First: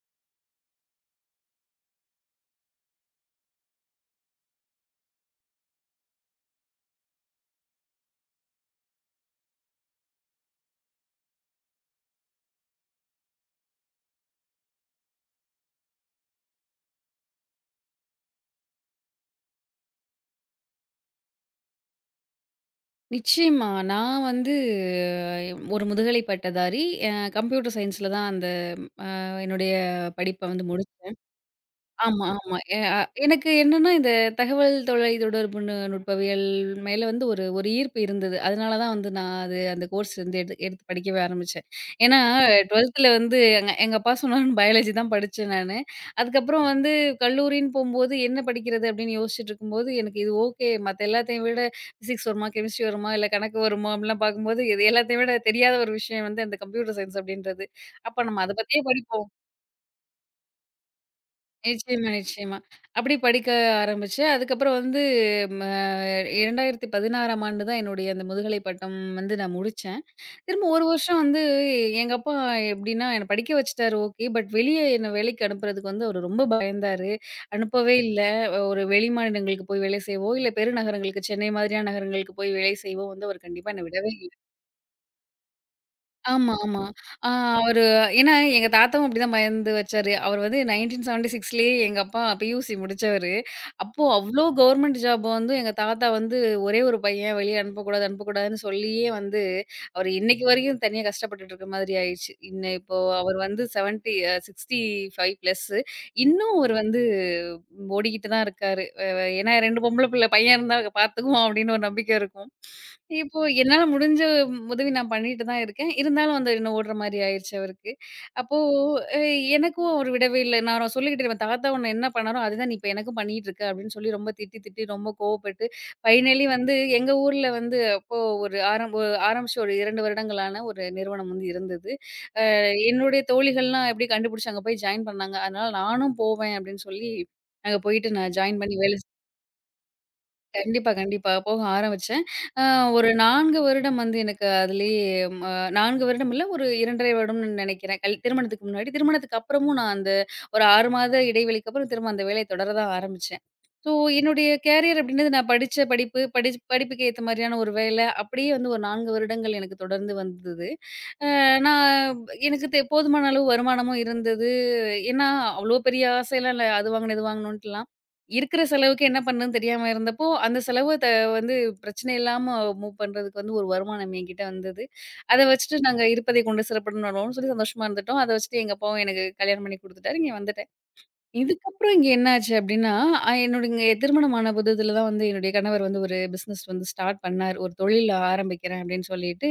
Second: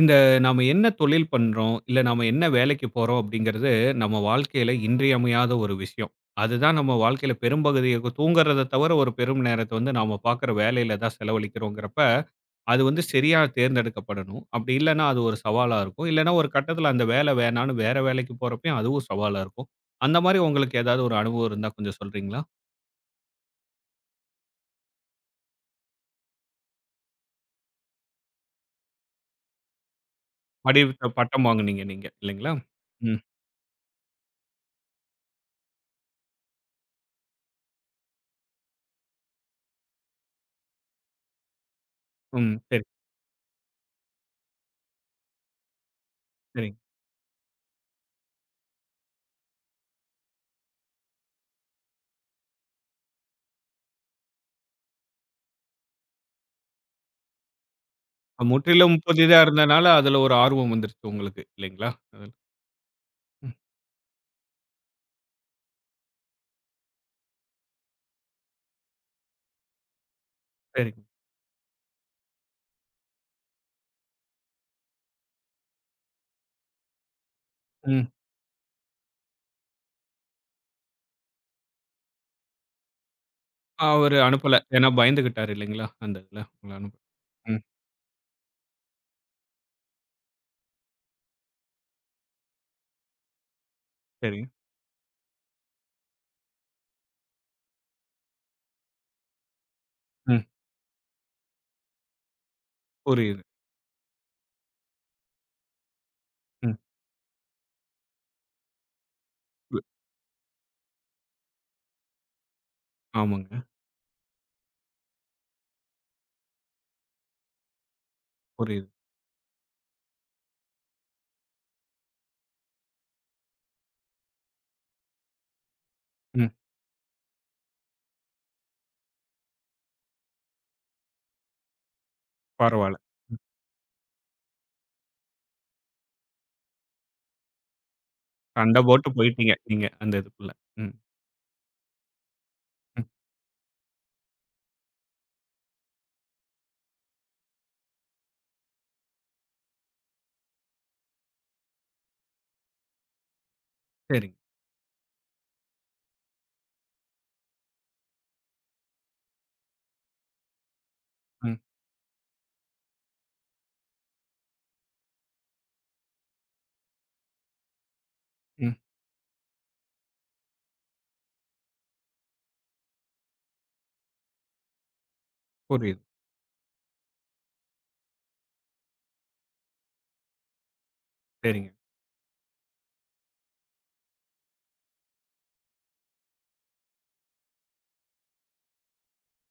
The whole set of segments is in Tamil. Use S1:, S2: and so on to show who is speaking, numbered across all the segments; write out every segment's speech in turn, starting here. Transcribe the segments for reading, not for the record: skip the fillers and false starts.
S1: இந்த நாம என்ன தொழில் பண்றோம், இல்ல நாம என்ன வேலைக்கு போறோம் அப்படிங்கிறது நம்ம வாழ்க்கையில இன்றியமையாத ஒரு விஷயம். அதுதான் நம்ம வாழ்க்கையில பெரும்பகுதிய தூங்குறத தவிர ஒரு பெரும் நேரத்த வந்து நாம பார்க்குற வேலையில தான் செலவழிக்கிறோங்கிறப்ப, அது வந்து சரியா தேர்ந்தெடுக்கப்படணும். அப்படி இல்லன்னா அது ஒரு சவாலா இருக்கும். இல்லன்னா ஒரு கட்டத்தில அந்த வேலை வேணான்னு வேற வேலைக்கு போறப்பயும் அதுவும் சவாலா இருக்கும். அந்த மாரி உங்களுக்கு ஏதாவது ஒரு அனுபவம் இருந்தா கொஞ்சம் சொல்றீங்களா?
S2: நிச்சயமா. நான் வந்து ஒரு முதுகலை பட்டதாரி. அ கம்ப்யூட்டர் சயின்ஸ்ல தான் அந்த என்னுடைய படிப்ப வந்து
S1: படி
S2: முடிச்சேன்.
S1: பட்டம் வாங்குனீங்க நீங்க
S2: ஆமா,
S1: இல்லைங்களா?
S2: ஆமா. எ அ
S1: ம்,
S2: எனக்கு என்னன்னா, இந்த தகவல் தொலை தொடர்பு நுட்பவியல் மேல வந்து ஒரு ஒரு ஈர்ப்பு இருந்தது. அதனால தான் வந்து நான் அது அந்த கோர்ஸ் வந்து எடுத்து படிக்கவே ஆரம்பிச்சேன். ஏன்னா
S1: ம். சரி,
S2: 12ல வந்து எங்க எங்க அப்பா சொன்னாருன்னு பயாலஜி தான் படிச்சேன் நானு. அதுக்கப்புறம்
S1: சரி.
S2: வந்து கல்லூரின்னு போம்போது என்ன படிக்கிறது அப்படின்னு யோசிச்சுட்டு இருக்கும்போது, எனக்கு இது ஓகே. மத்த எல்லாத்தையும் விட பிசிக்ஸ் வருமா, கெமிஸ்ட்ரி வருமா, இல்ல கணக்கு வருமா அப்படிலாம் பார்க்கும்போது, இது எல்லாத்தையும் விட தெரியாத ஒரு விஷயம் வந்து அந்த கம்ப்யூட்டர் சயின்ஸ் அப்படின்றது. அப்ப நம்ம அத பத்தியே
S1: முற்றிலும்
S2: படிப்போம்.
S1: புதிதா இருந்தனால, அதுல ஒரு ஆர்வம் வந்துருச்சு உங்களுக்கு இல்லைங்களா?
S2: நிச்சயமா,
S1: அதுல.
S2: நிச்சயமா. அப்படி படிக்க
S1: ம்.
S2: ஆரம்பிச்சேன். அதுக்கப்புறம் வந்து ம 2016ஆம் ஆண்டு தான் என்னுடைய அந்த முதுகலை பட்டம் வந்து நான் முடிச்சேன். திரும்ப ஒரு
S1: சரிங்க.
S2: வருஷம் வந்து எங்க அப்பா எப்படின்னா, என்ன படிக்க வச்சுட்டாரு ஓகே. பட் வெளிய என்ன வேலைக்கு அனுப்புறதுக்கு வந்து அவரு ரொம்ப பயந்தாரு. அனுப்பவே
S1: ம்.
S2: இல்ல. ஒரு வெளி மாநிலங்களுக்கு போய் வேலை செய்வோம், இல்ல பெருநகரங்களுக்கு சென்னை மாதிரியான நகரங்களுக்கு போய் வேலை செய்வோம் வந்து அவர் கண்டிப்பா என்ன விடவே
S1: அவரு அனுப்பல. ஏன்னா பயந்துகிட்டாரு இல்லைங்களா? அந்த இதுல
S2: ஆமா,
S1: உங்கள
S2: ஆமா.
S1: அனுப்ப
S2: ஆ
S1: ம்.
S2: அவரு ஏன்னா எங்க தாத்தாவும் அப்படிதான் பயந்து வச்சாரு. அவர் வந்து 1976லயே எங்க அப்பா பியூசி முடிச்சவரு. அப்போ அவ்ளோ
S1: சரிங்க.
S2: கவர்மெண்ட் ஜாப் வந்து எங்க தாத்தா வந்து ஒரே ஒரு பையன் வெளிய அனுப்பக்கூடாது, அனுப்பக்கூடாதுன்னு சொல்லியே வந்து அவரு
S1: ம்.
S2: இன்னைக்கு வரைக்கும் தனியா கஷ்டப்பட்டுட்டு இருக்க மாதிரி ஆயிருச்சு. இப்போ அவர்
S1: புரியுது.
S2: வந்து 70 65 பிளஸ். இன்னும் அவரு
S1: ம்.
S2: வந்து ஓடிக்கிட்டு தான் இருக்காரு. ஏன்னா
S1: பு
S2: 2 பொம்பள பிள்ளை பையன் இருந்தா பாத்துக்குவோம் அப்படின்னு ஒரு நம்பிக்கை இருக்கும். இப்போ
S1: ஆமாங்க.
S2: என்னால முடிஞ்ச உதவி நான் பண்ணிட்டு தான் இருக்கேன். இருந்தாலும் வந்து என்ன ஓடுற மாரி ஆயிருச்சு அவருக்கு. அப்போ
S1: புரியுது.
S2: அ எனக்கும் அவர் விடவே இல்ல. நான் அவர சொல்லிக்கிட்டே இருப்பேன். "தாத்தா உன்ன என்ன பண்ணாரோ, அதுதான் நீ இப்ப எனக்கும் பண்ணிட்டு இருக்க" அப்படின்னு சொல்லி ரொம்ப திட்டி, திட்டி ரொம்ப கோவப்பட்டு, ஃபைனலி
S1: ம்.
S2: வந்து எங்க ஊர்ல வந்து அப்போ ஒரு ஆரம்பிச்சு ஒரு 2 வருடங்களான ஒரு நிறுவனம் வந்து இருந்தது. அ
S1: பரவால்ல.
S2: என்னுடைய தோழிகள்லாம் எப்படி கண்டுபிடிச்சு அங்க போய் ஜாயின் பண்ணாங்க. அதனால நானும் போவேன் அப்படின்னு சொல்லி, அங்க போயிட்டு நான் ஜாயின் பண்ணி
S1: சண்ட
S2: வேலை
S1: போட்டு போயிட்டீங்க நீங்க அந்த இதுக்குள்ள.
S2: கண்டிப்பா,
S1: ம்.
S2: கண்டிப்பா. போக ஆரம்பிச்சேன். அ
S1: ம்.
S2: ஒரு 4 வருடம் வந்து எனக்கு அதுலயே ம 4 வருடம் இல்ல, ஒரு 2 1/2 வருடம்னு நெனைக்கிறேன். திருமணத்துக்கு முன்னாடி. திருமணத்துக்கு அப்புறமும் நான் அந்த ஒரு 6 மாத இடைவெளிக்கு அப்புறம் திரும்ப அந்த வேலைய தொடர தான் ஆரம்பிச்சேன். ஸோ
S1: சரிங்க.
S2: என்னுடைய கேரியர் அப்டின்றது நான் படிச்ச படிப்பு, படிப்புக்கு ஏத்த மாரியான ஒரு வேல, அப்டியே வந்து ஒரு 4 வருடங்கள் எனக்கு தொடர்ந்து வந்தது. அ
S1: ம்.
S2: நான் எனக்கு போதுமான அளவு வருமானமும் இருந்தது. ஏன்னா, அவ்ளோ பெரிய ஆசைலாம் இல்ல. அது வாங்கணும், இது வாங்கணுன்ட்டுலாம். இருக்கிற
S1: ம்.
S2: செலவுக்கு என்ன பண்ணணும்னு தெரியாம இருந்தப்போ, அந்த செலவ த வந்து பிரச்சனை இல்லாம மூவ் பண்றதுக்கு வந்து ஒரு வருமானம் என்கிட்ட வந்தது. அத வச்சுட்டு
S1: புரியுது.
S2: நாங்க இருப்பதை கொண்டு சிறப்புடன் வாழ்வோம்னு சொல்லி சந்தோஷமா இருந்துட்டோம். அத வச்சுட்டு எங்க அப்பாவும் எனக்கு கல்யாணம் பண்ணி குடுத்துட்டாரு. இங்க வந்துட்டேன்.
S1: சரிங்க.
S2: இதுக்கப்புறம் இங்க என்ன ஆச்சு அப்படின்னா, என்னோட இங்க திருமணம் ஆன புதிதுல தான் வந்து என்னுடைய கணவர் வந்து ஒரு பிசினஸ் வந்து ஸ்டார்ட் பண்ணாரு. ஒரு தொழில் ஆரம்பிக்கிறேன் அப்படின்னு சொல்லிட்டு.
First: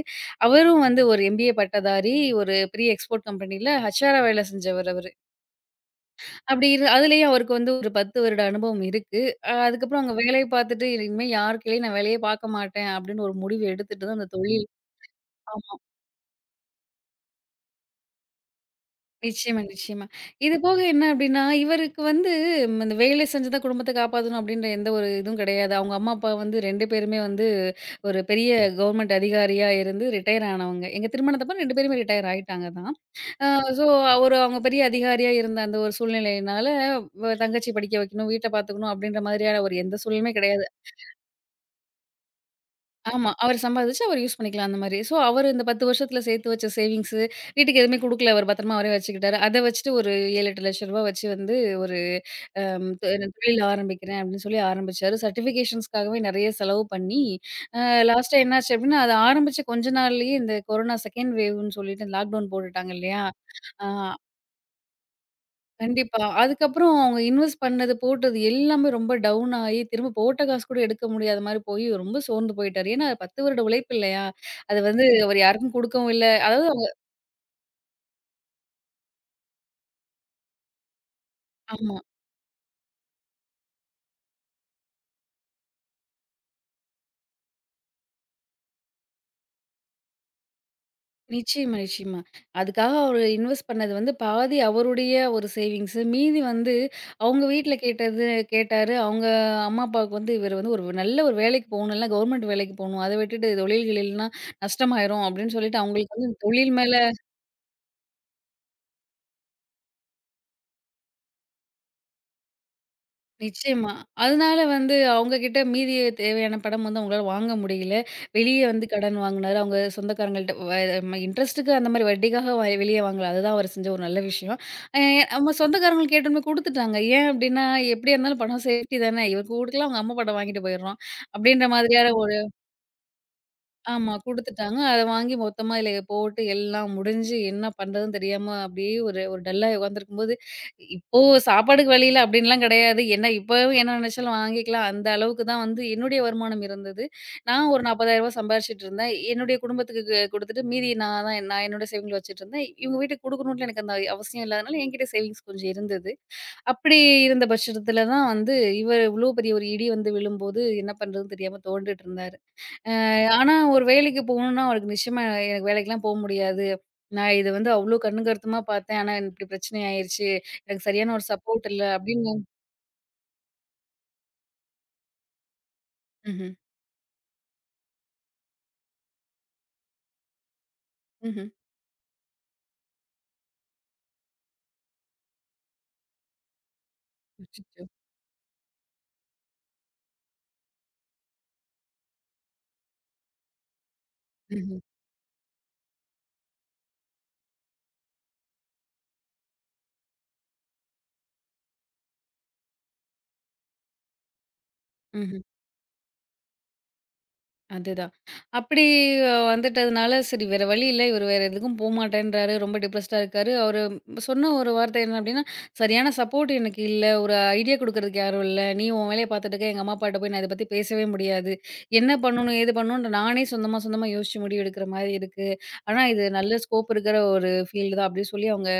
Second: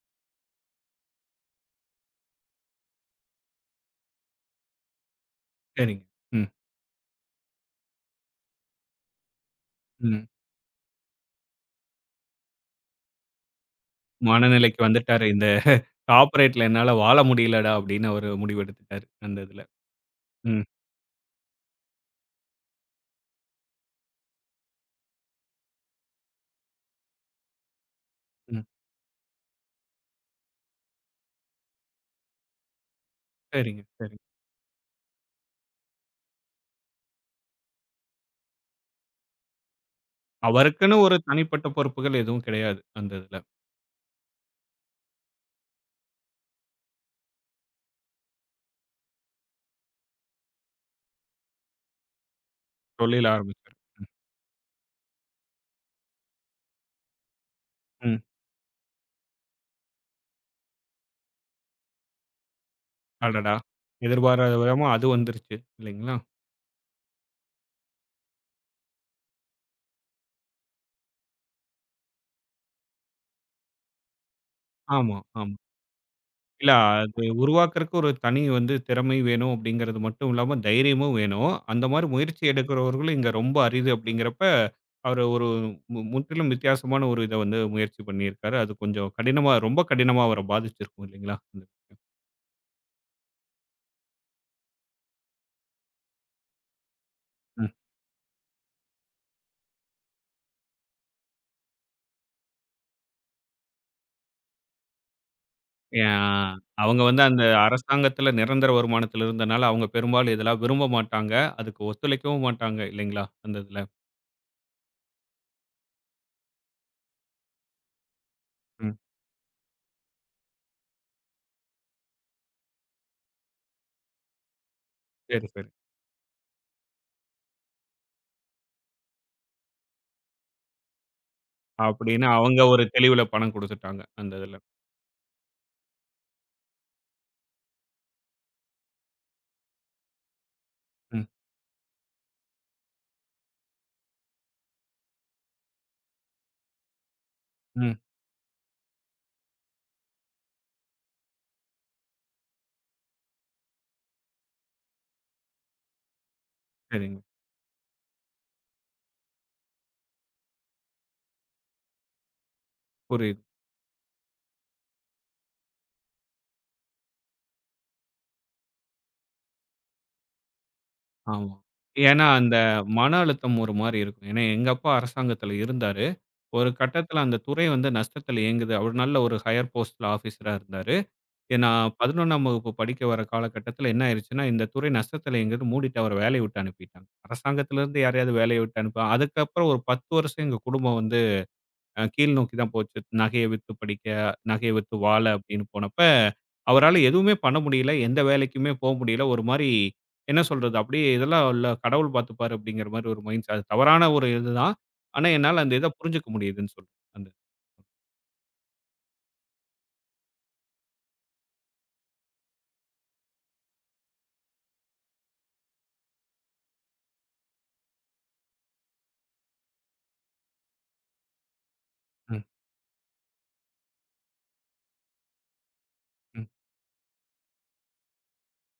S2: அவரும் வந்து ஒரு எம்பிஏ பட்டதாரி, ஒரு பெரிய எக்ஸ்போர்ட் கம்பெனில ஹச்ஆரா வேலை செஞ்சவர் அவரு.
S1: சரிங்க. ம்.
S2: அப்படி இரு அதிலேயே அவருக்கு வந்து ஒரு 10 வருட அனுபவம் இருக்கு. அதுக்கப்புறம் அங்க
S1: ம்.
S2: வேலைய பார்த்துட்டு, இனிமே யார் கீழயும் நான் வேலையே பார்க்க மாட்டேன் அப்படின்னு ஒரு முடிவு எடுத்துட்டு தான் அந்த தொழில்.
S1: மனநிலைக்கு வந்துட்டாரு. இந்த கார்ப்பரேட்ல என்னால வாழ முடியலடா! அப்படின்னு அவரு முடிவெடுத்துட்டாரு அந்த
S2: நிச்சயமா,
S1: இதுல.
S2: நிச்சயமா. இது
S1: ம்.
S2: போக என்ன அப்டின்னா, இவருக்கு வந்து இந்த வேலை செஞ்சு தான் குடும்பத்த காப்பாத்தணும் அப்டின்ற எந்த ஒரு இதுவும் கிடையாது. அவங்க அம்மா, அப்பா வந்து 2 பேருமே வந்து ஒரு பெரிய
S1: ம்.
S2: கவர்மெண்ட் அதிகாரியா இருந்து ரிட்டயர் ஆனவங்க. எங்க திருமணத்தப்ப 2 பேருமே ரிட்டயர் ஆயிட்டாங்க தான். அ
S1: சரிங்க.
S2: ஸோ
S1: சரிங்க.
S2: ஒரு அவங்க பெரிய அதிகாரியா இருந்த அந்த ஒரு சூழ்நிலையினால, தங்கச்சி படிக்க வைக்கணும், வீட்ட பாத்துக்கணும் அப்டின்ற மாதிரியான ஒரு எந்த சூழலுமே கிடையாது.
S1: அவருக்குன்னு ஒரு தனிப்பட்ட பொறுப்புகள் எதுவும் கிடையாது அந்த
S2: ஆமா.
S1: இதுல.
S2: அவரு சம்பாதிச்சு அவரு யூஸ் பண்ணிக்கலாம் அந்த மாரி. ஸோ, அவரு இந்த 10 வருஷத்துல சேர்த்து வச்ச சேவிங்ஸு வீட்டுக்கு எதுவுமே குடுக்கல. அவரு பத்திரமா அவரே வச்சுக்கிட்டாரு. அத வச்சுட்டு ஒரு ரூ. 7, 8 லட்ச ரூபாய் வச்சு வந்து ஒரு அம் தொ
S1: தொழில்
S2: நான் தொழில்
S1: ஆரம்பிச்சாரு.
S2: ஆரம்பிக்கிறேன் அப்படின்னு சொல்லி ஆரம்பிச்சாரு. சர்டிஃபிகேஷன்ஸ்க்காகவே நெறைய செலவு பண்ணி, அ
S1: ம்.
S2: லாஸ்ட்டா என்னாச்சு அப்படின்னா, அது ஆரம்பிச்ச கொஞ்ச நாள்லயே இந்த கொரோனா செகண்ட் வேவ்ன்னு சொல்லிட்டு லாக்டவுன் போட்டுட்டாங்க இல்லையா?
S1: அடடா!
S2: அ
S1: எதிர்பாராத விதமா அது வந்துருச்சு இல்லைங்களா?
S2: கண்டிப்பா. அதுக்கப்புறம் அவங்க இன்வெஸ்ட் பண்ணது, போட்டது எல்லாமே ரொம்ப டவுன் ஆயி, திரும்ப போட்ட காசு கூட எடுக்க முடியாத மாரி போயி, ரொம்ப சோர்ந்து போயிட்டாரு. ஏன்னா 10 வருட உழைப்பு இல்லையா? அது வந்து
S1: ஆமா,
S2: அவரு
S1: ஆமா.
S2: யாருக்கும் குடுக்கவும் இல்ல. அதாவது
S1: இல்ல
S2: அவங்க
S1: அது உருவாக்குறக்கு ஒரு தனி வந்து திறமை வேணும் அப்படிங்கிறது மட்டும் இல்லாம தைரியமும் வேணும். அந்த
S2: ஆமா.
S1: மாரி முயற்சி எடுக்கிறவர்களும் இங்க ரொம்ப அரிது அப்படிங்கிறப்ப, அவரு ஒரு முற்றிலும் வித்தியாசமான ஒரு இத வந்து முயற்சி பண்ணியிருக்காரு. அது கொஞ்சம் கடினமா ரொம்ப கடினமா அவர பாதிச்சிருக்கும் இல்லைங்களா?
S2: நிச்சயமா, நிச்சயமா. அதுக்காக அவரு இன்வெஸ்ட் பண்ணது வந்து பாதி அவருடைய ஒரு சேவிங்ஸு. மீதி வந்து அவங்க வீட்ல கேட்டாரு. அவங்க அம்மா, அப்பாவுக்கு வந்து இவரு வந்து ஒரு நல்ல ஒரு வேலைக்கு போகணும். இல்ல கவர்மெண்ட் வேலைக்கு போணும். அத விட்டுட்டு தொழில் கிழில்னா நஷ்டமாயிரும் அப்படின்னு சொல்லிட்டு
S1: ஏ
S2: அவங்களுக்கு
S1: ஆ
S2: வந்து தொழில் மேல.
S1: அவங்க வந்து அந்த அரசாங்கத்தில நிரந்தர வருமானத்தில இருந்தனால, அவங்க பெரும்பாலும் இதெல்லாம் விரும்ப மாட்டாங்க. அதுக்கு ஒத்துழைக்கவும் மாட்டாங்க இல்லைங்களா? அந்த இதுல.
S2: நிச்சயமா. அதனால வந்து அவங்க கிட்ட மீதி தேவையான பணம் வந்து அவங்களால வாங்க முடியல. வெளிய வந்து
S1: ம்.
S2: கடன் வாங்குனாரு. அவங்க சொந்தக்காரங்கள்ட்ட இன்ட்ரெஸ்ட்டுக்கு அந்த மாரி வட்டிக்காக வெளிய வாங்கல. அதுதான் அவர் செஞ்ச ஒரு நல்ல விஷயம். அ
S1: சரி,
S2: அவங்க
S1: சரி.
S2: சொந்தக்காரங்களுக்கு கேட்டோனே குடுத்துட்டாங்க. ஏன் அப்டின்னா, எப்டியா இருந்தாலும் பணம் சேஃப்டி தானே. இவருக்கு குடுக்கலாம், அவங்க அம்மா படம் வாங்கிட்டு போயிடுறோம். அப்டின்ற மாதிரியான
S1: அப்படின்னு
S2: ஒரு
S1: அவங்க ஒரு தெளிவுல பணம் குடுத்துட்டாங்க.
S2: ஆமா.
S1: அந்த இதுல.
S2: குடுத்துட்டாங்க. அத வாங்கி மொத்தமா இதுல போட்டு எல்லாம் முடிஞ்சு என்ன பண்றதுன்னு தெரியாம அப்படியே ஒரு ஒரு டல்லா உட்காந்துருக்கும்போது, இப்போ
S1: ம்,
S2: சாப்பாடுக்கு வழி இல்ல அப்படின்லாம் கிடையாது. என்ன இப்பவும் என்ன நினைச்சாலும் வாங்கிக்கலாம். அந்த அளவுக்கு தான் வந்து என்னுடைய வருமானம் இருந்தது. நான் ஒரு ரூ.
S1: ம்.
S2: 40,000 சம்பாரிச்சுட்டு இருந்தேன். என்னுடைய குடும்பத்துக்கு குடுத்துட்டு மீதி நான் என்னோட சேவிங்ல வச்சுட்டு இருந்தேன். இவங்க வீட்டுக்கு குடுக்கணும்ன்ட்டு எனக்கு அந்த அவசியம் இல்லாதனால என்கிட்ட சேவிங்ஸ் கொஞ்சம் இருந்தது. அப்படி
S1: சரிங்க.
S2: இருந்த பட்சத்துல தான் வந்து இவர் இவ்ளோ பெரிய ஒரு இடி வந்து விழும்போது என்ன பண்றதுன்னு தெரியாம துவண்டுட்டு இருந்தாரு.
S1: புரியுது.
S2: ஆனா, ஒரு வேலைக்கு போகணும்னா அவருக்கு நிச்சயமா எனக்கு வேலைக்கெல்லாம் போ முடியாது. நான் இது வந்து அவ்ளோ கண்ணும் கருத்துமா பார்த்தேன். ஆனா இப்படி பிரச்சனை ஆயிருச்சு. எனக்கு சரியான ஒரு
S1: ஆமா.
S2: சப்போர்ட் இல்ல
S1: ஏன்னா,
S2: அப்படின்னு
S1: அந்த மன அழுத்தம் ஒரு மாரி இருக்கும். ஏன்னா, எங்க அப்பா அரசாங்கத்தில இருந்தாரு.
S2: ம்ஹ்ம்,
S1: ஒரு கட்டத்தில அந்த துறை வந்து நஷ்டத்தில இயங்குது. அவரு நல்ல ஒரு ஹையர் போஸ்ட்ல ஆஃபீஸரா இருந்தாரு.
S2: ம்ஹ்ம்.
S1: ஏன்னா 11ஆம் வகுப்பு படிக்க வர காலகட்டத்தில என்ன ஆயிருச்சுன்னா, இந்த துறை நஷ்டத்திலங்கிறது மூடிட்டு அவர வேலைய விட்டு அனுப்பிட்டாங்க.
S2: அச்சச்சோ!
S1: அரசாங்கத்திலருந்து யாரையாவது வேலைய விட்டு அனுப்ப அதுக்கப்புறம் ஒரு 10 வருஷம் எங்க குடும்பம் வந்து அ கீழ் நோக்கி தான் போச்சு. நகைய வித்து படிக்க, நகைய
S2: ம்ஹ்ம்,
S1: வித்து வாழ அப்படின்னு போனப்ப, அவரால எதுவுமே பண்ண முடியல. எந்த வேலைக்குமே போ முடியல. ஒரு மாரி என்ன சொல்றது? அப்படியே இதெல்லாம் இல்ல கடவுள் பார்த்துப்பாரு அப்படிங்கிற மாரி ஒரு மைண்ட் அது தவறான ஒரு இதுதான். ஆனா
S2: ம்ஹ்ம்.
S1: என்னால அந்த இத புரிஞ்சுக்க முடியுதுன்னு சொல்றேன். அந்த
S2: அதுதான். அப்படி வந்துட்டதுனால, சரி வேற வழி இல்ல. இவரு வேற எதுக்கும் போமாட்டேன்றாரு. ரொம்ப டிப்ரஸ்டா இருக்காரு. அவரு சொன்ன ஒரு வார்த்தை என்ன அப்படின்னா, "சரியான சப்போர்ட் எனக்கு இல்ல. ஒரு ஐடியா குடுக்குறதுக்கு யாரும் இல்ல. நீ உன் வேலைய பார்த்துட்டு இருக்க. எங்க அம்மா, அப்பாட்ட போய் நான் இத பத்தி பேசவே முடியாது. என்ன
S1: ம்,
S2: பண்ணணும்? ஏது பண்ணணும்னு நானே சொந்தமா, சொந்தமா யோசிச்சு முடிவு எடுக்கிற மாரி இருக்கு. ஆனா, இது
S1: ம்.
S2: நல்ல ஸ்கோப் இருக்கிற ஒரு ஃபீல்டு தான்" அப்படின்னு சொல்லி அவங்க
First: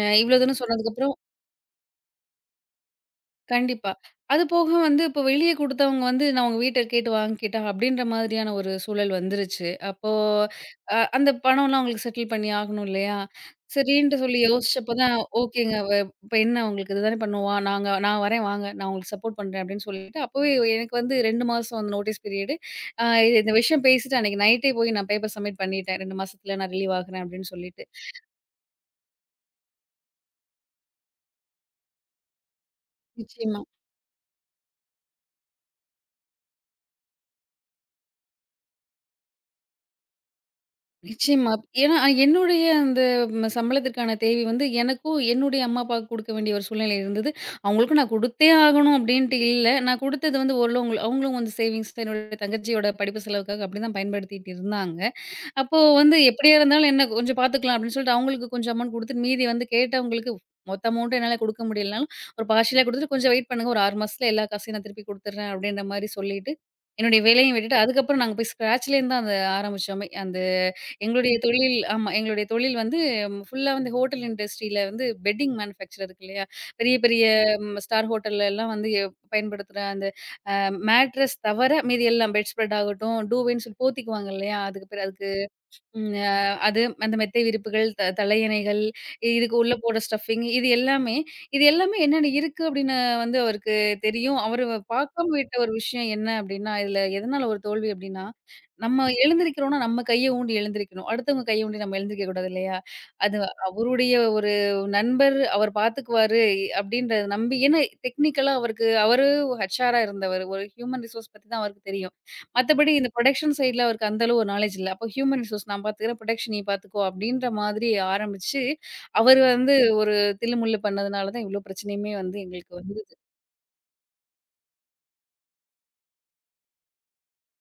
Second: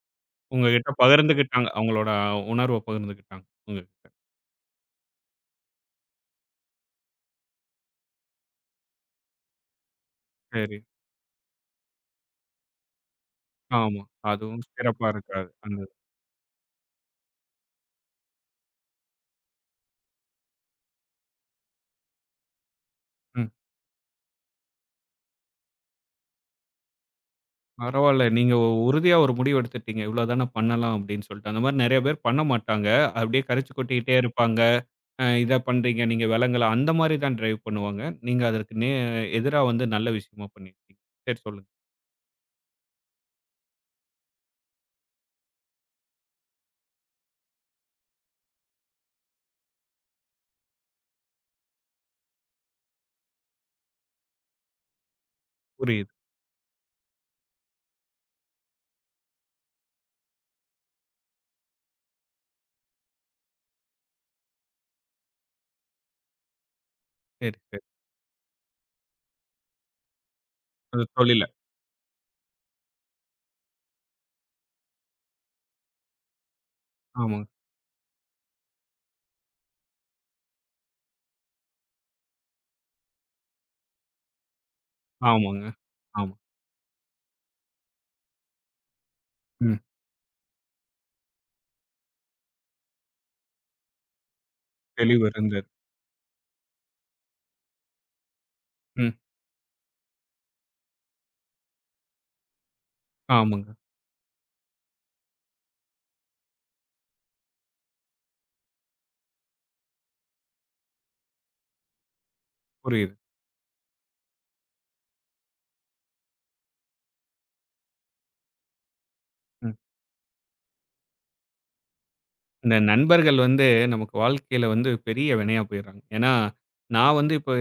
S2: இவ்வளோ தூரம்
S1: உங்ககிட்ட
S2: சொன்னதுக்கப்புறம்
S1: பகிர்ந்துக்கிட்டாங்க. அவங்களோட உணர்வ பகிர்ந்துக்கிட்டாங்க.
S2: கண்டிப்பா.
S1: உங்ககிட்ட.
S2: அது போக வந்து இப்போ வெளிய குடுத்தவங்க வந்து நான் உங்க வீட்ட கேட்டு வாங்கிக்கிட்டா அப்டின்ற மாதிரியான ஒரு சூழல் வந்துருச்சு. அப்போ
S1: சரி.
S2: அந்த பணம்லாம் உங்களுக்கு செட்டில் பண்ணி ஆகணும் இல்லையா?
S1: ஆமா.
S2: சரின்ட்டு சொல்லி
S1: அதுவும்
S2: யோசிச்சப்ப
S1: சிறப்பா
S2: தான்
S1: இருக்காது.
S2: ஓகேங்க
S1: அந்த இது.
S2: இப்ப என்ன உங்களுக்கு இது தானே பண்ணுவான். நான் வரேன் வாங்க. நான் உங்களுக்கு சப்போர்ட் பண்றேன் அப்டின்னு சொல்லிட்டு அப்பவே எனக்கு வந்து 2 மாசம் அந்த நோட்டீஸ் பீரியடு. அ
S1: ம்.
S2: இந்த விஷயம் பேசிட்டு அன்னைக்கு நைட்டே போய் நான் பேப்பர் சப்மிட் பண்ணிட்டேன். 2 மாசத்துல நான் ரிலீவ் ஆகுறேன் அப்டின்னு சொல்லிட்டு.
S1: பரவால்ல. நீங்க உறுதியா ஒரு முடிவு எடுத்துட்டீங்க. இவ்ளோ தான பண்ணலாம் அப்படின்னு சொல்லிட்டு. அந்த மாரி நெறைய பேர் பண்ண மாட்டாங்க. அப்படியே
S2: நிச்சயமா.
S1: கரைச்சு கொட்டிக்கிட்டே இருப்பாங்க. அ இத பண்றீங்க, நீங்க விலங்கல அந்த மாரி தான் டிரைவ் பண்ணுவாங்க. நீங்க அதற்கு எதிரா வந்து நல்ல விஷயமா பண்ணியிருக்கீங்க. சரி
S2: நிச்சயமா.
S1: சொல்லுங்க.
S2: ஏன்னா என்னுடைய அந்த சம்பளத்திற்கான தேவை வந்து எனக்கும், என்னுடைய அம்மா, அப்பாவுக்கு கொடுக்க வேண்டிய ஒரு சூழ்நிலை இருந்தது. அவங்களுக்கும் நான் கொடுத்தே ஆகணும் அப்படின்ட்டு இல்ல. நான் கொடுத்தது வந்து ஓரளவு அவங்களும் அவங்களும் வந்து சேவிங்ஸ் என்னோட தங்கச்சியோட படிப்பு செலவுக்காக அப்படிதான் பயன்படுத்திட்டு இருந்தாங்க. அப்போ
S1: புரியுது.
S2: வந்து எப்படியா இருந்தாலும் என்ன கொஞ்சம் பார்த்துக்கலாம் அப்படின்னு சொல்லிட்டு அவங்களுக்கு கொஞ்சம் அமௌண்ட் குடுத்துட்டு, மீதி வந்து கேட்டவங்களுக்கு மொத்த அமௌண்ட்டும் என்னால குடுக்க முடியலனாலும், ஒரு பார்ஷியலா குடுத்துட்டு கொஞ்சம் வெயிட் பண்ணுங்க. ஒரு 6 மாசத்துல எல்லா காசையும் நான் திருப்பி குடுத்துடுறேன் அப்படின்ற மாரி சொல்லிட்டு, என்னுடைய வேலையும்
S1: சரி,
S2: விட்டுட்டு
S1: சரி.
S2: அதுக்கப்புறம் நாங்க போய் ஸ்க்ராட்ச்லேருந்து தான் அத ஆரம்பிச்சோமே. அந்த
S1: அது
S2: எங்களுடைய
S1: தொழில.
S2: தொழில் ஆமா. எங்களுடைய தொழில் வந்து ஃபுல்லா வந்து ஹோட்டல் இண்டஸ்ட்ரியில வந்து பெட்டிங் மேனுஃபேக்சர் இருக்கு இல்லையா? பெரிய பெரிய
S1: ஆமாங்க.
S2: ஸ்டார் ஹோட்டல்ல எல்லாம் வந்து பயன்படுத்துற அந்த அ மேட்ரஸ் தவிர மீதி எல்லாம் பெட் ஸ்ப்ரெட் ஆகட்டும், டூவேன்னு சொல்லி போத்திக்குவாங்க இல்லையா? அதுக்கு
S1: ஆமாங்க.
S2: ம்.
S1: ஆமா.
S2: அது அந்த மெத்தை விரிப்புகள், தலையணைகள், இதுக்கு உள்ள
S1: ம்.
S2: போடுற ஸ்டஃபிங் இது எல்லாமே. இது எல்லாமே என்னென்ன இருக்கு அப்படின்னு வந்து அவருக்கு தெரியும். அவரு
S1: தெளிவு
S2: பார்க்காம விட்ட
S1: இருந்தது.
S2: ஒரு விஷயம் என்ன அப்படின்னா, இதுல எதனால ஒரு தோல்வி அப்படின்னா, நம்ம
S1: ம்.
S2: எழுந்திரிக்கிறோம்னா நம்ம கைய ஊண்டி எழுந்திரிக்கணும். அடுத்தவங்க கைய ஊண்டி நம்ம எழுந்திரிக்க கூடாது இல்லையா? அது
S1: ஆமாங்க.
S2: அவருடைய ஒரு நண்பர் அவர் பார்த்துக்குவாரு அப்படின்றத நம்பி ஏன்னா டெக்னிக்கலா அவரு ஹெச்ஆரா இருந்தவர். ஒரு ஹியூமன் ரிசோர்ஸ் பத்தி தான் அவருக்கு தெரியும். மத்தபடி இந்த
S1: புரியுது.
S2: புரொடக்ஷன் சைட்ல அவருக்கு அந்த அளவு ஒரு நாலேட்ஜ் இல்ல. அப்போ ஹியூமன் ரிசோர்ஸ் நான் பார்த்துக்கிறேன், புரொடக்ஷன் நீ பார்த்துக்கோ அப்படின்ற மாதிரி ஆரம்பிச்சு, அவரு
S1: ம்.
S2: வந்து ஒரு தில்லு முல்லு பண்ணதுனால தான் இவ்ளோ பிரச்சனையுமே வந்து எங்களுக்கு
S1: இந்த
S2: வந்தது.
S1: நண்பர்கள் வந்து நமக்கு வாழ்க்கையில வந்து பெரிய வினையா போயிடுறாங்க. ஏன்னா, நான் வந்து இப்ப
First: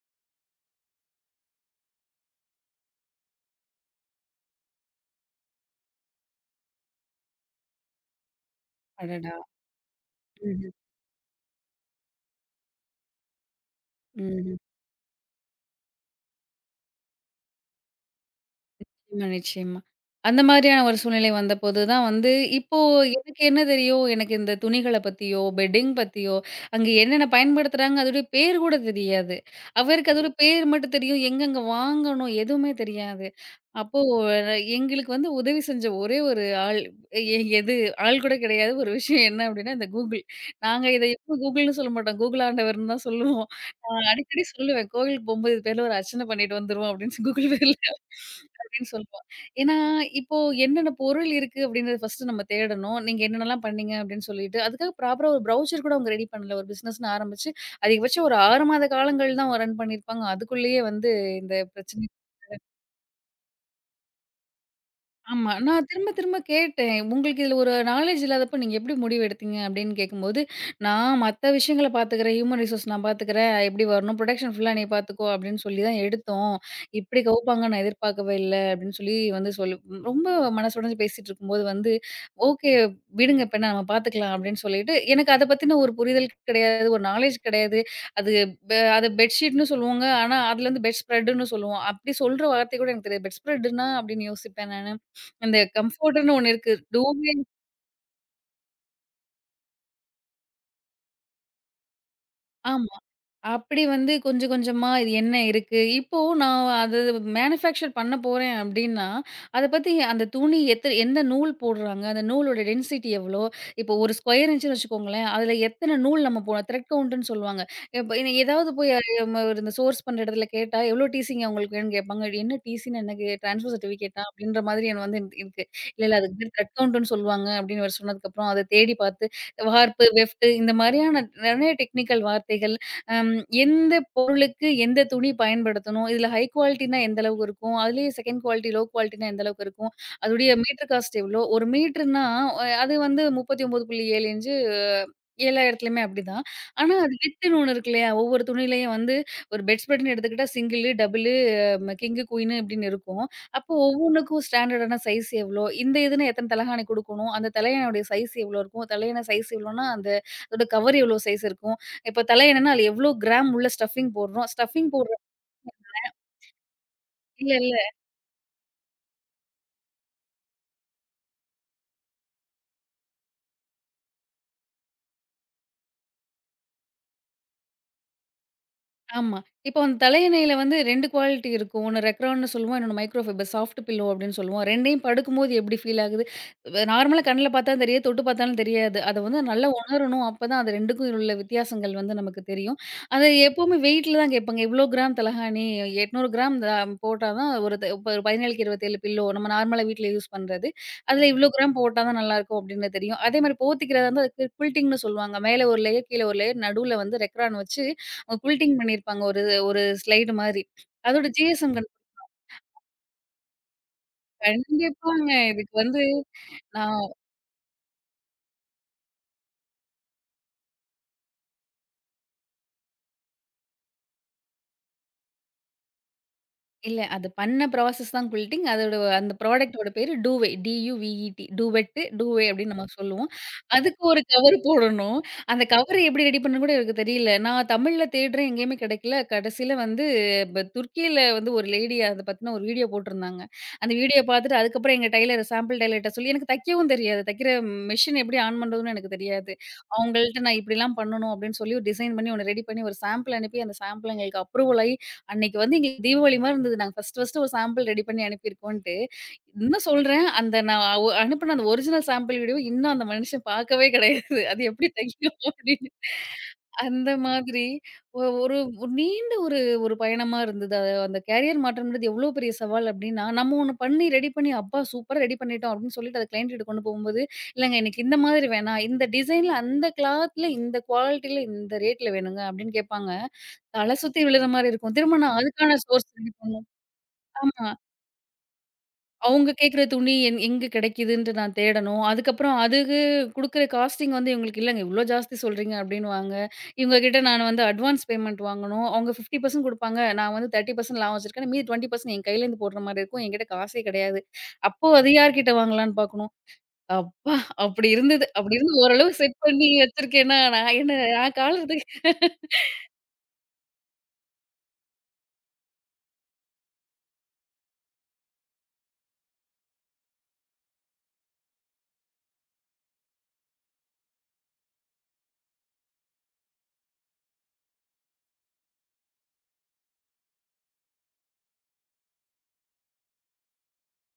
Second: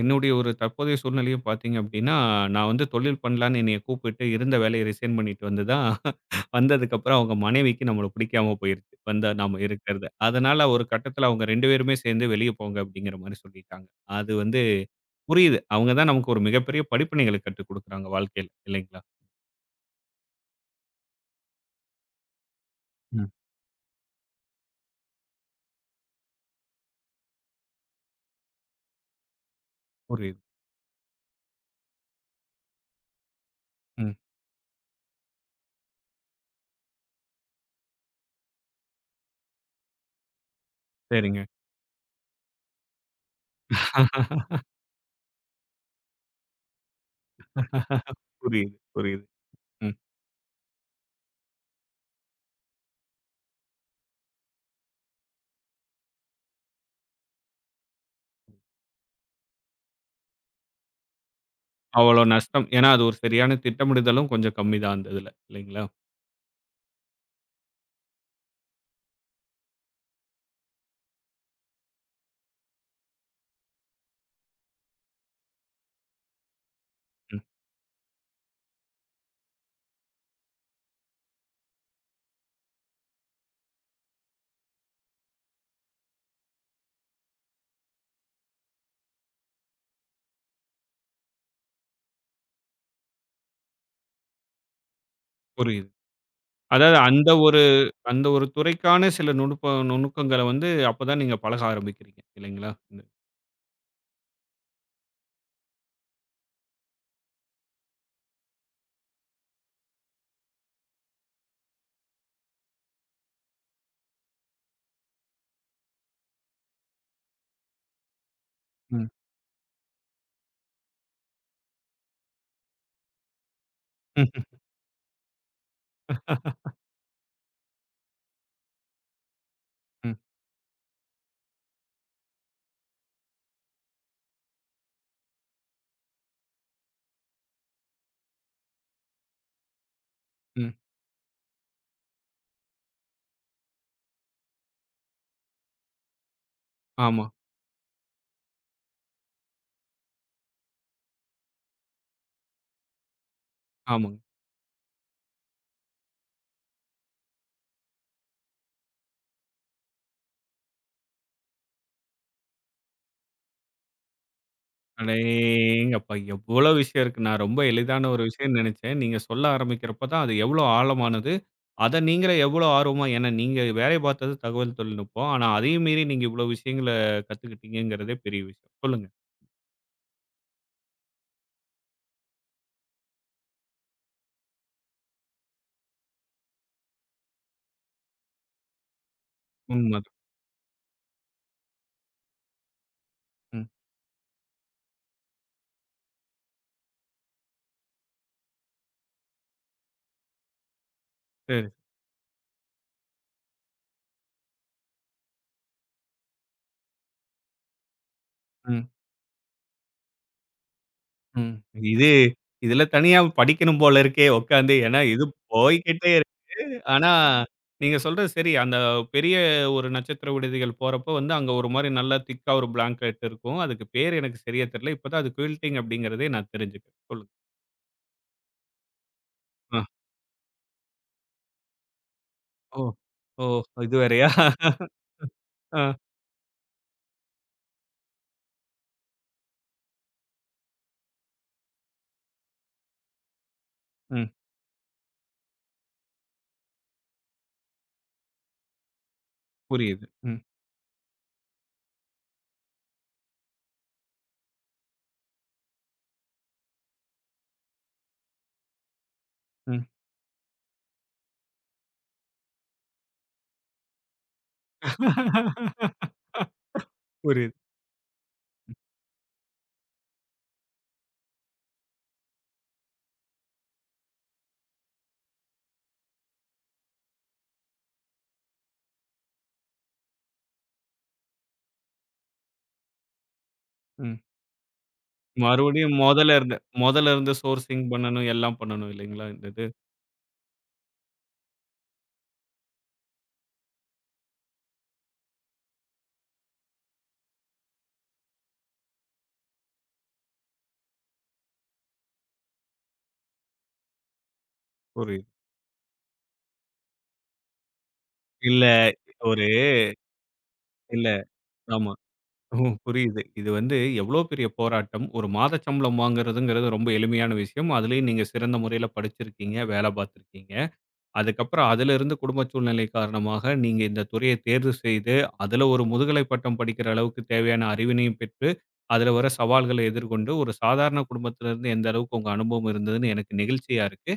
S1: என்னுடைய ஒரு தற்போதைய சூழ்நிலையும் பார்த்தீங்க அப்படின்னா, நான் வந்து தொழில் பண்ணலான்னு என்னைய கூப்பிட்டு இருந்த வேலையை ரிசைன் பண்ணிட்டு வந்து தான் வந்ததுக்கப்புறம் அவங்க மனைவிக்கு நம்மள பிடிக்காம போயிருச்சு. வந்தா
S2: அடடா!
S1: நாம இருக்கிறது. அதனால
S2: ம்ஹ்ம்.
S1: ஒரு கட்டத்தில அவங்க 2 பேருமே சேர்ந்து வெளிய போங்க அப்படிங்கிற மாரி சொல்லிட்டாங்க. அது
S2: ம்.
S1: வந்து புரியுது. அவங்க தான் நமக்கு ஒரு மிகப்பெரிய படிப்பினைகள கத்துக் குடுக்குறாங்க வாழ்க்கையில இல்லைங்களா?
S2: நிச்சயமா, நிச்சயமா. அந்த மாதிரியான ஒரு சூழ்நிலை வந்தபோது தான் வந்து, இப்போ
S1: ம்.
S2: எனக்கு என்ன தெரியும்? எனக்கு இந்த துணிகள பத்தியோ, பெட்டிங் பத்தியோ, அங்கே என்னென்ன பயன்படுத்துறாங்க? அதோடைய பேர் கூட தெரியாது. அவருக்கு அதோட
S1: புரியுது.
S2: பேர் மட்டும் தெரியும். எங்கெங்க வாங்கணும்? எதுவுமே தெரியாது. அப்போ
S1: ம்.
S2: எங்களுக்கு வந்து உதவி செஞ்ச ஒரே ஒரு ஆள் எ எது ஆள் கூட கிடையாது. ஒரு விஷயம் என்ன அப்டின்னா, இந்த Google. நாங்க இத எப்போ
S1: சரிங்க.
S2: Googleன்னு சொல்ல மாட்டோம். Google ஆண்டவர்ன்னு தான் சொல்லுவோம். நான் அடிக்கடி சொல்லுவேன். கோவிலுக்கு போம்போது இது பேர்ல ஒரு அர்ச்சனை பண்ணிட்டு வந்துருவோம் அப்டின்னு Google பேர்ல.
S1: புரியுது,
S2: அப்படின்னு
S1: புரியுது.
S2: சொல்லுவோம். ஏன்னா,
S1: ம்.
S2: இப்போ என்னென்ன பொருள் இருக்கு அப்படின்றத ஃபர்ஸ்ட்டு நம்ம தேடணும். நீங்க என்னென்னலாம் பண்ணீங்க அப்படின்னு சொல்லிட்டு, அதுக்காக ப்ராப்பரா ஒரு ப்ரௌச்சர் கூட அவங்க ரெடி பண்ணல. ஒரு பிசினஸ்ன்னு ஆரம்பிச்சு, அதிகபட்சம் ஒரு 6 மாத காலங்கள் தான் ரன் பண்ணியிருப்பாங்க. அதுக்குள்ளேயே வந்து இந்த பிரச்சனை.
S1: அவ்வளோ நஷ்டம். ஏன்னா, அது ஒரு சரியான திட்டமிடுதலும் கொஞ்சம் கம்மி தான் அந்த இதுல.
S2: ஆமா.
S1: இல்லைங்களா?
S2: நான் திரும்ப திரும்ப கேட்டேன். "உங்களுக்கு இதுல ஒரு நாலேட்ஜ் இல்லாதப்போ நீங்க எப்படி முடிவு எடுத்தீங்க?" அப்படின்னு கேட்கும்போது, "நான் மத்த விஷயங்கள பாத்துக்கிறேன். ஹியூமன் ரிசோர்ஸ் நான் பாத்துக்கிறேன். எப்படி வரணும் புரொடக்ஷன் ஃபுல்லா நீ பாத்துக்கோ" அப்படின்னு சொல்லி தான் எடுத்தோம். இப்படி
S1: ம்.
S2: கவுப்பாங்க நான் எதிர்பார்க்கவே இல்ல அப்படின்னு சொல்லி வந்து சொல்லு ம் ரொம்ப மனசொடைஞ்சு பேசிட்டு இருக்கும்போது வந்து, "ஓகே விடுங்க இப்ப என்ன நம்ம பாத்துக்கலாம்" அப்படின்னு சொல்லிட்டு எனக்கு அத பத்தின ஒரு புரிதல் கிடையாது. ஒரு நாலேட்ஜ் கிடையாது. அது அத பெட்ஷீட்ன்னு சொல்லுவோங்க. ஆனா அதுல வந்து பெட் ஸ்ப்ரெடுன்னு சொல்லுவோம். அப்படி சொல்ற வார்த்தை கூட எனக்கு தெரியாது. பெட் ஸ்ப்ரெடுன்னா அப்படின்னு யோசிப்பேன் நானு. அந்த
S1: புரியுது.
S2: கம்ஃபோர்ட்ன்னு ஒண்ணு இருக்கு.
S1: அதாவது அந்த
S2: டோவே.
S1: ஒரு அந்த ஒரு துறைக்கான சில நுணுப்ப நுணுக்கங்கள வந்து அப்பதான் நீங்க பழக ஆரம்பிக்கிறீங்க. இல்லைங்களா?
S2: ஆமா.
S1: இந்த
S2: அப்படி வந்து கொஞ்சம் கொஞ்சமா இது என்ன இருக்கு? இப்போ நான் அது மேனுஃபேக்சர் பண்ண போறேன் அப்படின்னா, அத பத்தி அந்த துணி எந்த நூல் போடுறாங்க? அந்த நூலோட டென்சிட்டி எவ்வளோ? இப்போ ஒரு ஸ்கொயர் இன்ச்சுன்னு வச்சுக்கோங்களேன். அதுல எத்தன நூல் நம்ம போடணும்? த்ரெட் கவுண்ட்ன்னு சொல்லுவாங்க. இப்ப ஏதாவது போய்
S1: ம்.
S2: ம ஒரு இந்த சோர்ஸ் பண்ற இடத்துல கேட்டா, "எவ்வளோ டீசிங்க உங்களுக்கு வேணும்னு?" கேட்பாங்க. இது "என்ன டீசின்னு எனக்கு ட்ரான்ஸ்ஃபர் சர்டிஃபிகேட்டா?"
S1: ம்.
S2: அப்படின்ற மாதிரி எனக்கு வந்து இருக்கு. இல்ல, இல்ல அதுக்கு பேர் த்ரெட் கவுண்ட்ன்னு சொல்லுவாங்க அப்படின்னு இவரு சொன்னதுக்கப்புறம் அத தேடி பாத்து வார்ப்பு,
S1: ம்.
S2: வெஃப்ட் இந்த மாரியான நெறைய டெக்னிக்கல் வார்த்தைகள். அம் எந்த பொருளுக்கு எந்த துணி பயன்படுத்தணும்? இதுல ஹை குவாலிட்டினா எந்த அளவுக்கு இருக்கும்? அதுலயும் செகண்ட் குவாலிட்டி, லோ குவாலிட்டினா எந்த அளவுக்கு இருக்கும்? அதோடைய
S1: ம்.
S2: மீட்டர் காஸ்ட் எவ்ளோ? 1 மீட்டர்னா அது வந்து 39.7 இன்ச். எல்லா இடத்துலயுமே அப்படிதான். ஆனா, அது
S1: ஆமா,
S2: வித்துன்னு ஒண்ணு இருக்கு இல்லையா? ஒவ்வொரு துணியிலயும் வந்து ஒரு பெட்ஸ்பெட்ன்னு எடுத்துக்கிட்டா சிங்கிளு, டபுளு, கிங்கு, குயினு இப்படின்னு இருக்கும். அப்போ
S1: ஆமாங்க.
S2: ஒவ்வொன்னுக்கும் ஸ்டாண்டர்டான சைஸ் எவ்வளோ? இந்த இதுனா எத்தன தலகாணி குடுக்கணும்? அந்த தலையணையோட சைஸ் எவ்வளோ இருக்கும்? தலையணை சைஸ் எவ்வளோன்னா, அந்த அதோட கவர் எவ்வளோ சைஸ் இருக்கும்? இப்ப தலையணைன்னா, அதுல எவ்வளோ கிராம் உள்ள ஸ்டஃபிங் போடுறோம்? ஸ்டஃபிங் போடுற
S1: அடேங்கப்பா! எவ்வளோ விஷயம் இருக்கு. நான்
S2: இல்ல,
S1: ரொம்ப
S2: இல்ல.
S1: எளிதான ஒரு விஷயம்னு நெனச்சேன். நீங்க சொல்ல ஆரம்பிக்கிறப்ப தான் அது எவ்வளோ ஆழமானது. அத நீங்களே எவ்வளோ ஆர்வமா ஏன்னா நீங்க வேலை பார்த்தது தகவல் தொழில்நுட்பம். ஆனா அதையும் மீறி நீங்க இவ்வளோ விஷயங்கள கத்துக்கிட்டீங்கங்கிறதே பெரிய விஷயம். சொல்லுங்க.
S2: ஆமா. இப்போ அந்த தலையணையில வந்து 2 குவாலிட்டி இருக்கும். ஒண்ணு ரெக்ரான்னு சொல்லுவோம். இன்னொன்னு மைக்ரோ ஃபைபர் சாஃப்ட் பில்லோ அப்படின்னு சொல்லுவோம். 2யும் படுக்கும்போது எப்படி ஃபீல் ஆகுது? நார்மலா கண்ல பார்த்தா தெரியாது, தொட்டு பார்த்தாலும் தெரியாது. அத வந்து நல்லா
S1: உண்மதான்.
S2: உணரணும். அப்பதான் அது 2க்கும் உள்ள வித்தியாசங்கள் வந்து நமக்கு தெரியும். அத
S1: ம்.
S2: எப்பவுமே வெயிட்ல தான் கேட்பாங்க. இவ்ளோ கிராம் தலகாணி, 800 கிராம் த போட்டா தான் ஒரு த இப்ப 17க்கு 27 பில்லோ நம்ம நார்மலா வீட்ல யூஸ் பண்றது. அதுல ம். இவ்ளோ
S1: சரி.
S2: கிராம் போட்டா தான் நல்லாயிருக்கும் அப்படின்னு தெரியும். அதே மாரி போத்திக்கிறதா இருந்தா அதுக்கு கில்ட்டிங்ன்னு சொல்லுவாங்க. மேல ஒரு லேயர், கீழ ஒரு லேயர், நடுவுல வந்து ரெக்ரான் வச்சு புல்டிங்
S1: ம்,
S2: பண்ணியிருப்பாங்க. ஒரு ஒரு ஸ்லைடு மாரி. அதோட
S1: ம்.
S2: ஜிஎஸ்எம்.
S1: இது இதுல தனியா படிக்கணும் போல இருக்கே உட்காந்து. ஏன்னா இது
S2: கண்டிப்பாங்க. இதுக்கு வந்து
S1: போய்க்கிட்டே இருக்கு.
S2: நான்
S1: ஆனா, நீங்க சொல்றது சரி. அந்த பெரிய ஒரு நட்சத்திர விடுதிகள் போறப்போ வந்து அங்க ஒரு மாரி நல்லா திக்கா ஒரு பிளாங்கெட் இருக்கும். அதுக்கு பேர் எனக்கு சரியா தெரியல. இப்ப தான் அது குயில்டிங் அப்படிங்கிறதே நான் தெரிஞ்சுக்கிறேன்.
S2: இல்ல. அது
S1: சொல்லுங்க.
S2: பண்ண ப்ராசஸ் தான் கில்ட்டிங். அதோட அந்த
S1: அ.
S2: ப்ராடக்ட்டோட பேரு டூவே. டி-யு-வி-இ-டி. டூவெட்டு, டூவே அப்டின்னு
S1: ஓ!
S2: நம்ம சொல்லுவோம்.
S1: ஓ! இது
S2: அதுக்கு ஒரு
S1: வேறையா?
S2: கவர் போடணும். அந்த
S1: அ.
S2: கவர எப்படி ரெடி பண்ணணும்னு கூட எனக்கு தெரியல. நான் தமிழ்ல தேடுறேன், எங்கேயுமே கிடைக்கல. கடைசில வந்து துர்க்கியில வந்து ஒரு லேடி அத பத்தின ஒரு வீடியோ போட்டிருந்தாங்க. அந்த வீடியோ
S1: ம்.
S2: பார்த்துட்டு அதுக்கப்புறம் எங்க டெய்லர் சாம்பிள் டெய்லர்ட்ட சொல்லி எனக்கு தைக்கவும் தெரியாது. தைக்கிற மெஷின் எப்படி ஆன் பண்றதுன்னு எனக்கு தெரியாது.
S1: புரியுது. ம்.
S2: அவங்கள்ட்ட நான் இப்படிலாம் பண்ணணும் அப்படின்னு சொல்லி ஒரு டிசைன் பண்ணி ஒண்ணு ரெடி பண்ணி ஒரு சாம்பிள் அனுப்பி, அந்த சாம்பிள் எங்களுக்கு அப்ரூவல் ஆயி அன்னைக்கு வந்து எங்களுக்கு தீபாவளி மாரி இருந்தது. நாங்க ஃபர்ஸ்ட்டு ஒரு சாம்பிள் ரெடி பண்ணி அனுப்பியிருக்கோன்ட்டு.
S1: ம்.
S2: இன்னும் சொல்றேன், அந்த நான் ஒ அனுப்புன அந்த ஒரிஜினல் சாம்பிள் வீடியோ இன்னும் அந்த மனுஷன் பார்க்கவே கிடையாது. அது எப்படி தைக்கணும் அப்படின்னு. அந்த
S1: புரியுது.
S2: மாதிரி ஒ ஒரு ஒரு நீண்ட ஒரு ஒரு பயணமா இருந்தது. அந்த கேரியர் மாற்றம்ன்றது எவ்ளோ பெரிய சவால் அப்படின்னா, நம்ம ஒண்ணு பண்ணி ரெடி பண்ணி, "அப்பா சூப்பரா ரெடி பண்ணிட்டோம்" அப்படின்னு சொல்லிட்டு அத கிளையண்ட் கிட்ட கொண்டு போகும்போது, "இல்லங்க எனக்கு இந்த மாதிரி வேணாம். இந்த டிசைன்ல, அந்த கிளாத்ல, இந்த குவாலிட்டில, இந்த ரேட்ல வேணுங்க" அப்படின்னு கேட்பாங்க. தல
S1: ம்.
S2: சுத்தி விழுற மாரி இருக்கும். திரும்ப நான் அதுக்கான
S1: மறுபடியும்
S2: சோர்ஸ் ரெடி
S1: மொதல்ல இருந்து
S2: பண்ணணும்.
S1: மொதல்ல இருந்து
S2: ஆமா.
S1: சோர்சிங் பண்ணணும், எல்லாம் பண்ணணும் இல்லைங்களா? இந்த
S2: அவுங்க
S1: இது.
S2: கேட்கிற துணி எங்க கிடைக்குதுன்ட்டு நான் தேடணும். அதுக்கப்புறம் அதுக்கு குடுக்குற காஸ்டிங் வந்து இவங்களுக்கு இல்லங்க இவ்ளோ ஜாஸ்தி சொல்றீங்க அப்டின்னுவாங்க. இவங்க கிட்ட நான் வந்து அட்வான்ஸ் பேமெண்ட் வாங்கணும். அவுங்க 50% குடுப்பாங்க. நான் வந்து 30% லாபம் வச்சிருக்கேன். மீதி 20% என் கையிலேருந்து போடுற மாரி இருக்கும். என்கிட்ட காசே கிடையாது. அப்போ அது
S1: புரியுது.
S2: யார்கிட்ட வாங்கலான்னு பார்க்கணும். அப்பா! அப்டி இருந்தது. அப்டி
S1: இல்ல.
S2: இருந்து ஓரளவு செட்
S1: ஒரு
S2: பண்ணி வச்சிருக்கேன்னா,
S1: இல்ல.
S2: நான் காலத்துக்கு
S1: ஆமா. ம். புரியுது. இது வந்து எவ்ளோ பெரிய போராட்டம். ஒரு மாத சம்பளம் வாங்குறதுங்கிறது ரொம்ப எளிமையான விஷயம். அதுலயும் நீங்க சிறந்த முறையில படிச்சிருக்கீங்க, வேல பார்த்துருக்கீங்க. அதுக்கப்புறம் அதிலிருந்து குடும்ப சூழ்நிலை காரணமாக நீங்க இந்த துறைய தேர்வு செய்து, அதுல ஒரு முதுகலை பட்டம் படிக்கிற அளவுக்கு தேவையான அறிவினையும் பெற்று, அதுல வர சவால்கள எதிர்கொண்டு ஒரு சாதாரண குடும்பத்திலிருந்து எந்த அளவுக்கு உங்க அனுபவம் இருந்ததுன்னு எனக்கு நெகிழ்ச்சியா இருக்கு.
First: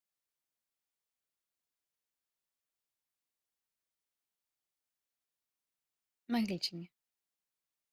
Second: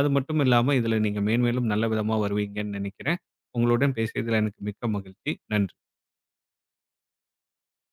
S1: அது மட்டும் இல்லாம இதுல நீங்க மேன்மேலும் நல்ல விதமா வருவீங்கன்னு நெனைக்கிறேன். உங்களுடன் பேசியதுல எனக்கு மிக்க மகிழ்ச்சி. நன்றி.
S2: மகிழ்ச்சிங்க.